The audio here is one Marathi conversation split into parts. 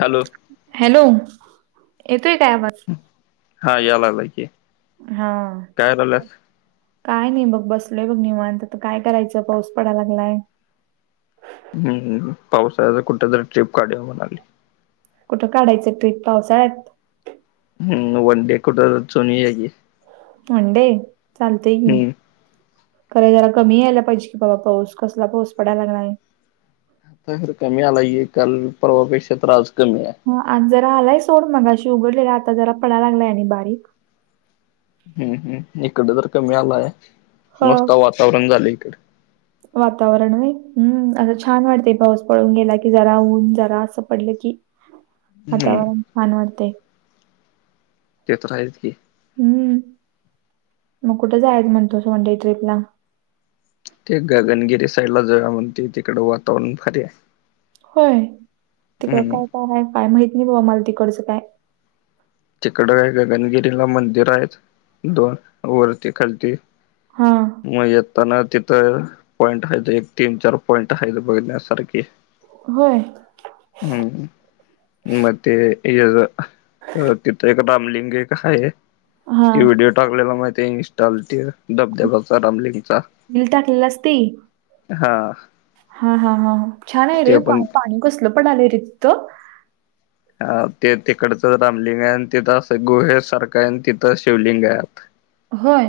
हॅलो. हॅलो येतोय काय आवाज? हा या लागला की. हा. काय करायल्यास काय नाही बघ बसलोय बघ निवन तर काय करायचं पाऊस पडाला लागलाय. हम्म पावसाच कुठ तरी ट्रीप काढवा लागेल. कुठं काढायचं ट्रीप पावसाळ्यात हम्म वनडे कठ चालु या की. वनडे चालते की. हम्म खरं जरा कमी यायला पाहिजे की पाऊस कसला पाऊस पडाय लागलाय. कमी आलाये काल पर्वापेक्षा तर आज कमी आहे. ह जरा आलाय सोड मगाशी उघडलेला आता जरा पडाया लागलाय आणि बारीक हम्म हम्म इकडं तर कमी आलाय हा. मस्त वातावरण झालं इकडे. वातावरण आहे हम्म असं छान वाटतय पाऊस पळून गेला की जरा ऊन जरा असं पडलं की हम्म वातावरण छान वाटते. ते तर आहेच की. हम्म मग कुठे जायच म्हणतोसं वनडे ट्रीपला. ते गगनगिरी साईड ला जाऊ म्हणते तिकडं वातावरण भारी आहे. होय तिकड हम्म काय, काय आहे काय माहित नाही बा मला तिकडचं काय. तिकडं का गगनगिरीला मंदिर आहेत दोन वरती खालती. हा. मग येताना तिथं पॉइंट आहेत एक, तीन, चार पॉईंट आहेत बघण्यासारखे. होय. हम्म म ते याच. अ तिथं एक रामलिंग एक आहे. हा ते व्हिडिओ टाकलेला माहिती आहे इन्स्टॉल ते धबधबाचा रामलिंगचा मल टाकलेला असते हा हा हा हा छान आहे ते रे पण पाणी कसलं पण आलंय रत अ ते तिकडचं रामलिंग आहे आणि तिथं अस गुहे सारखं आहे तिथं शिवलिंग आहेत होय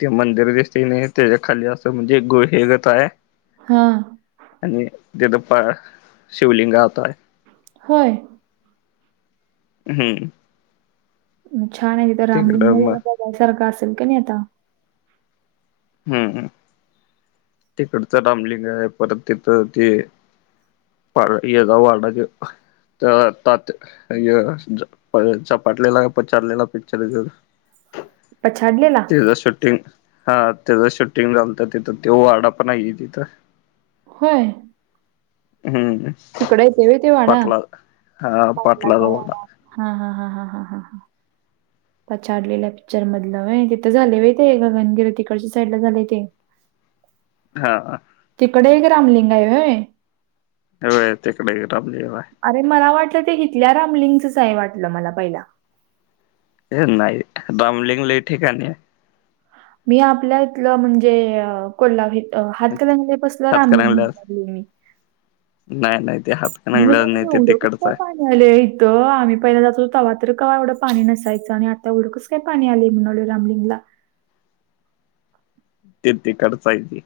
ते मंदिर दिसते नाही त्याच्या खाली असं म्हणजे गोहेगत आहे. हा. आणि तिथं प शिवलिंग आहेत. होय. हम्म छान आहे तिथं रामलिंग तिकडं मग जायसारखं असेल का नाही आता हम्म तिकडचं रामलिंग आहे परत तिथं त पा यदा वाढा तत अ चपाटलेला पचारलेला पिक्चरर पछाडलेला शूटिंग हा त्याच शूटिंग लत तिथं ते वाडा पण नाही तिथं हय हमं तिकड येते व ते वाडा हा पाटलाचा वाडा पाटलाच्याडा हा ह पछाडलेल्या पिक्चर मधलं तिथं झाले आहे ते गगनगिरी तिकडच्या साईड ला झालेय ते हा तिकडे एक रामलिंग आहे ह तिकडे राबलीय अरे मला वाटलं ते घेतल्या रामलिंगचच आहे वाटलं मला पहिला नाही दमलिंग ल ठिकाणी आहे मी आपल्या इथलं म्हणजे कोल्हा हातक बसला रामलीम म्ह हातकणंगल्यात लागली मी नाही नाही ते हात मी एवढं का पा झा इथं आम्ही पहिला जातो तवा तर का एवढं पाणी नसायचं आणि आतांस सपाणी आलेली म्हळू रामलीला ते ते खचाये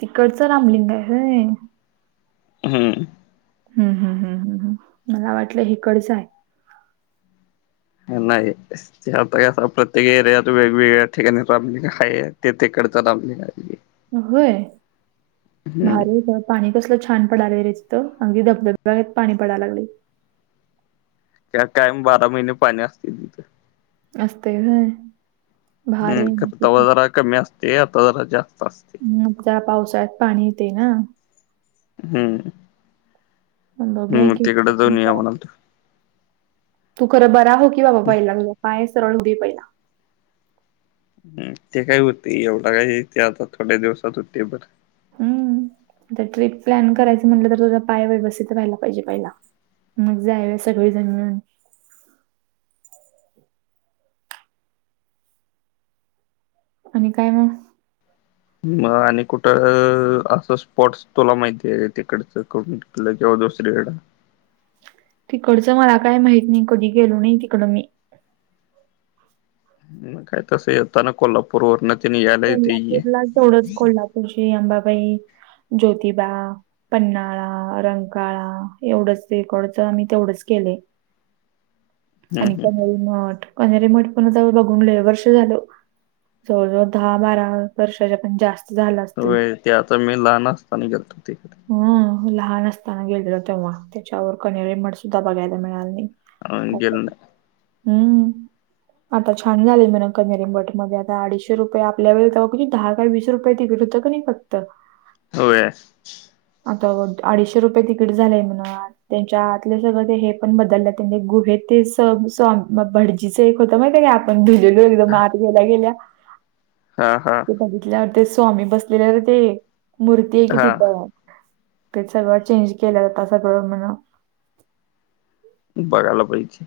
तिकडचं रामलिंग आहे हेय हम्म हम् हम् हम्म हम् हम मला वाटलं हेकडचं आहे ए ते आता क प्रत्येक एरियात वेगवेगळ्या ठिकाणी रामलिंगा आहे तेथेकडच रामलिंगा आहे होय हम्म भारी पाणी कसलं छान पडाला रेचतं अगदी धबधबबात पाणी पडायला लागले कायम बारा महिने पाणी असतील तिथे असस्त ह हम्म भारी खर तवा त जरा कमी असते आता ज जास्त असते त्या पावसाळ्यात पाणी येते ना हम्म मग बघूया हम् की तिकडे प्लॅन जाऊन या करा म्हणाल तू खरं बरा हो की बाबा व्हायला लागलं काय सरळ हो दे पहिला हम ते काय होते एवढा काही ते आता थोड्या दिवसात होते बर हम् तर ट्रिप प्लॅन करायची म्हटलं तर तुझा पाय व्यवस्थित व्हायला पाहिजे पहिला मग जायवे सगळेजण मिून आणि काय मग मग आणि कुठं असं स्पोर्ट्स तुला माहिती आहे तिकडचं क कि किंवा दुसरीकडे तिकडचं मला काय माहत नाही कधी गेलो नाही तिकड मी काय त स होताना कोल पूर्वर्णननी या कोल्हापूरला जवढंच कोल्हापूरची अंबाबाई ज्योतिबा पन्नाळा रंकाळा एवढंच रेकॉडच मी तेवढंच केले हम् आणि कनेरी मठ कनेरी मठ पण जव बघून वर्ष झाल जवळ जवळ दहा बारा वर्षाच्या पण जास्त झालं असतील. वेळ ते आता मी लहान असताना गेलतो तिकडे हम लहान असताना गेलेल तेव्हा त्याच्यावर कनेरी मठ सुद्धा बघायला मिळाले नाही अ गेल ना हम्म आता छान झालेय म ना कनरिम गटमध्ये आता अडीचशे रुपय आपल्याेघ क दहा का वीस रुपये तिक होत नाही फक्त होय आता अडीचशे रुपये तिकीट झालंय म्हणा त्यांच्या आतले सगळं हे पण बदल गुहे ते भडज च एक होत माहित का आपण भुलेलो एकदम म आत गेल्या गेल्या हा हा ते बघितल्यावर ते स्वामी बसलेल्यावर ते मूर्ती आहे कि हा तिथं ते सगळं चेंज केल्या जातात सगळं म्हण बघायला पाहिजे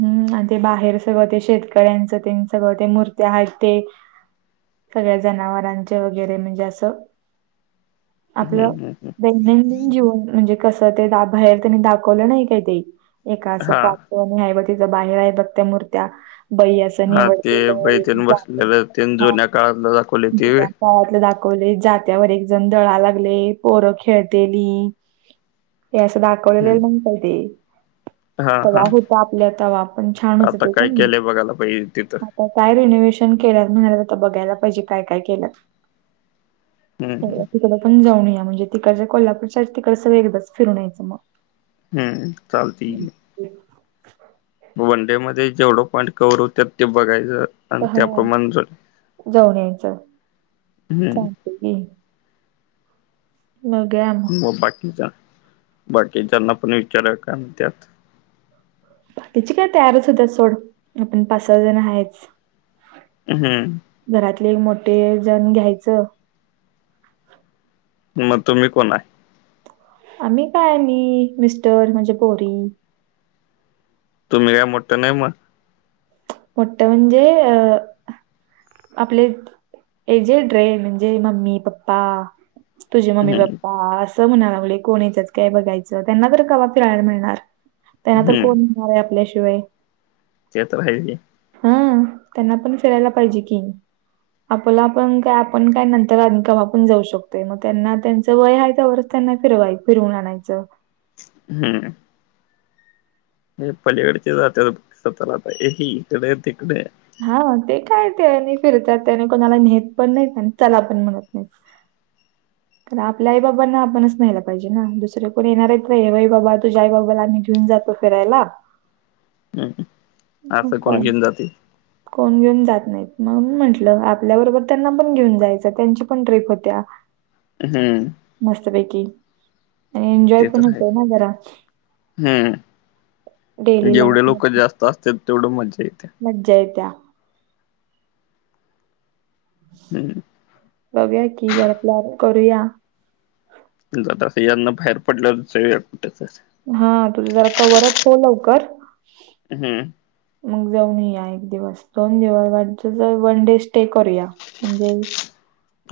हम्म आणि ते बाहेर सगळं ते शेतकऱ्यांच ते सगं ते मूर्त आहेत ते सगळ्या जनावरांचे वगैरे म्हणजे असं. हम्म आपलं हम्म हम्म दैनंदिन जीवन म्हणजे. कस ते बाहेर त्यांनी दाखवलं नाही का ते एकां हा पा ति बाहेर आहे बघ त्या मूर्त्या ब हा निवड ते के बैतेन जात बसलेलं तेन ह. जुन्या काळातलं दाखवले ते व्हय काळातलं दाखवले जात्यावर एक जण दळा लागले पोरं खेळतेली. हे असं दाखवलेले हम्म म्हणताय ते हा हा आपल्याता आपण छानच आता ते काय केलंय बघायला पाहिजे तिथं का काय रिनोव्हेशन केल्या म्हणाले आता बघायला पाहिजे काय काय केलंत हम्म हम्म तिकडं पण जाऊन या म्हणजे तिकडच्या कोल्हापूरच्या तिकड सगळ एकदाच फिरून यायचं मग हम्म चालत आहे वनडे मध्ये जेवढं पॉईंट कव्हवर होत ते बघायचं आणि हा त्याप्रमाणे जर जाऊन यायचं हम्म ांगती म ग्या मग बाकीचा बाकीच्याना पण विचारा का त्यात कीची काय तयारच होत्या सोड आपण पाच सहा जण आहेच हम्म घरातले मोठे जण घ्यायचं मग तुम्ही कोण आहे आम्ही काय मी मिस्टर म्हणजे पोरी तुम्ही काय मोठं नाही मग मोठ म्हणजे अ आपले एक जे ड्रे म्हणजे मम्मी पप्पा तुझे मम्मी हम्म पप्पा म्हणायला लाग कोणाचच काय बघायचं त्यांना तर कवा फिरायला मिळणार त्यांना तर हम्म कोण. होय आपल्याशिवाय ते तर हाय की हा त्यांना पण फिरायला पाहिजे की आपला आपण काय आपण काय नंतर आणि कवा पण जाऊ शकतोय मग त्यांना त्यांचं वय हाय तेवढंच त्यांना फिरवाय फिरवून आणायचं. हम्म हे पलीकडचे जात सत आ इकडे तिकडे हा ते काय ते आणि फिरतात त्याने कोणाला नेत पण नाहीत आणि चला पण म्हणत नाही. [inaudible] तर आपल्या आई बाबांना आपणच न्हायला पाहिजे ना दुसरे कोण येणारच नाही आई बाबा तुझ्या आ बाबाला आम्ही घेऊन जातो. फिरायला हम् मग असंल कोणाला काय घेऊन जातील. कोण घेऊन जात नाहीत मग मी म्हंटलं आपल्याबरोबर त्यांना पण घेऊन जायचं त्यांची पण ट्रीप होत्या. हम्म. मस्तपैकी एन्जॉय ते पण तर आहे होतोय ना जरा हम्म डेली लाईफ मधन तू असतील तेवढं मजा येते. मज्जा येत्या हम् बघूया की जरा प्लॅन करूया. जात अस यांना बाहेर पडल सगळं कुठ [unintelligible] हा तुझ जरा कवरअप कर लवकर हम्म. मग जाऊन येऊया एक दिवस दोन दिवस वाट ज वन डे स्टे करूया. [unintelligible]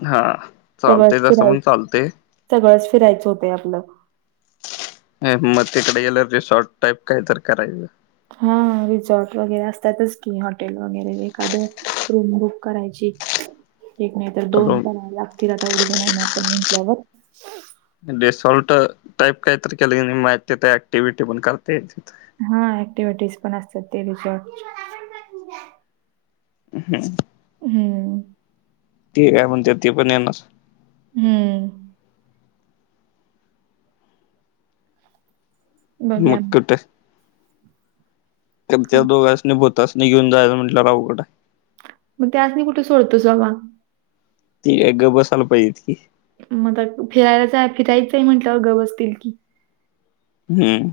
हा. सगळंच चालते जसं फिराय पण चालते सगळंच फिरायचं होतय आपलं. हूं म तिकड गेल्यावर रिसॉर्ट टाईप काय तर करायचं. हा रिसॉर्ट वगैरे असतातच की हॉटेल वगैरे एखादं रूम बुक करायची एक मी तर दोन रूम कुणाला लागतील आता एवढी जण आपण म्हटल्यावर रिसॉल्ट टाईप काय तर केलं की नाय म तिथं ऍक्टिव्हटी पण करता येईल तिथं हा ऍक्टिव्हटीज पण असतात ते रिसॉर्ट च्या [unintelligible] हम्म ते काय म्हणत्यात ते पण येणार हम्म मग कुठ तुमच्या दोघांनी भुतांसनी घेऊन जायचं म्हटल्यावर अवघड आहे. मग त्यास्नी कुठ सोडतोस बाबा ती एक गप बसायला पाहिजेत की म काय फिरायचय फिरायच म्हंटल्यावर गंप बसतील की हम्म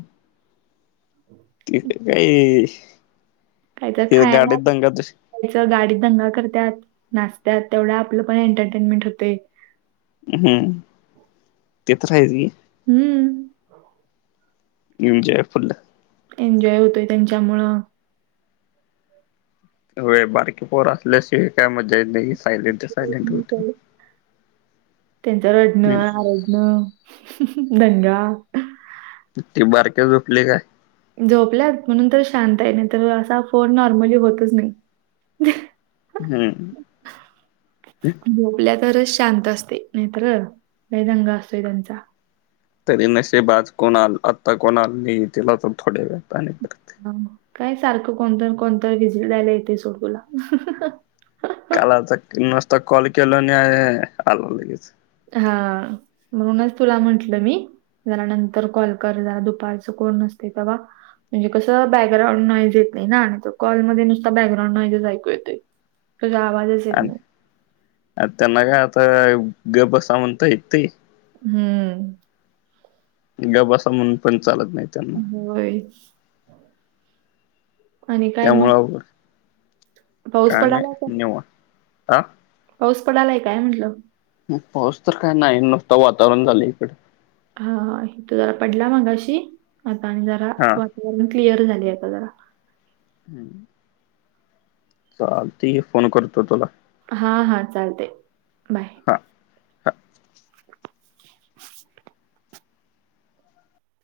तिथं काय ये ये काय तर खाया लागल. तशी त्याचा गाडीत दंगा करत्यात नाचतात तेवढं आपलं पण एंटरटेनमेंट होतय. हम्म, ते तर आहेच कि हम्म. एन्जॉय फुल एन्जॉय होतोय त्यांच्यामुळं व्हयं बारकी पोर असल्याशिवाय काय मज्जा येत नाही. सायलेंट सायलेंट होते. त्यांच रडणं हम्म आरडणं दंगा ती बारक्या झोपली काय झोपल्यात म्हणून तर शांतही नाही तर असा फोन नॉर्मली होतच नाही हम्म झोपल्या तरच शांत असतय. नायतर लय दंगा असतोय त्यांचा तरी नशिब आज कोण आ आता कोण आल नाहीये येतील आता थोडया वेळात आणि परत हं, काय सारखं कोणता न कोणता विजीट [unintelligible] येते सोड तुला काल आमचा नुसता कॉल केलो नी आलो लगेच हा म्हणूनच तुला म्हंटलं मी झाला नंतर कॉल कर जरा दुपारचं कोण नसते तवा म्हणजे कसं बॅकग्राउंड नोईज येत नाही ना आणि तो कॉलमध्ये नुसता बॅकग्राऊंड नोईजच ऐकू येतोय. ग गावाला आणि त्यांना का आता ग बसा म्हणता येता येतंय हम्म गप बसा म्हणून पण चालत नाहीत. होय आणि काय मग त्यामुळं अवघड पाऊस काय पडालाय का नाही निवांत. पाऊस पडालाय काय म्हटलं. पाऊस तर काय नाही नुसत वातावरण झालं इकडे हा आ हित जरा पडला मगाशी आता आणि जरा हा वातावरण क्लिअर झाली आहे. आता जरा हम्म चालतंय फोन करतो तुला हा-हा चालते. बाय हां-हां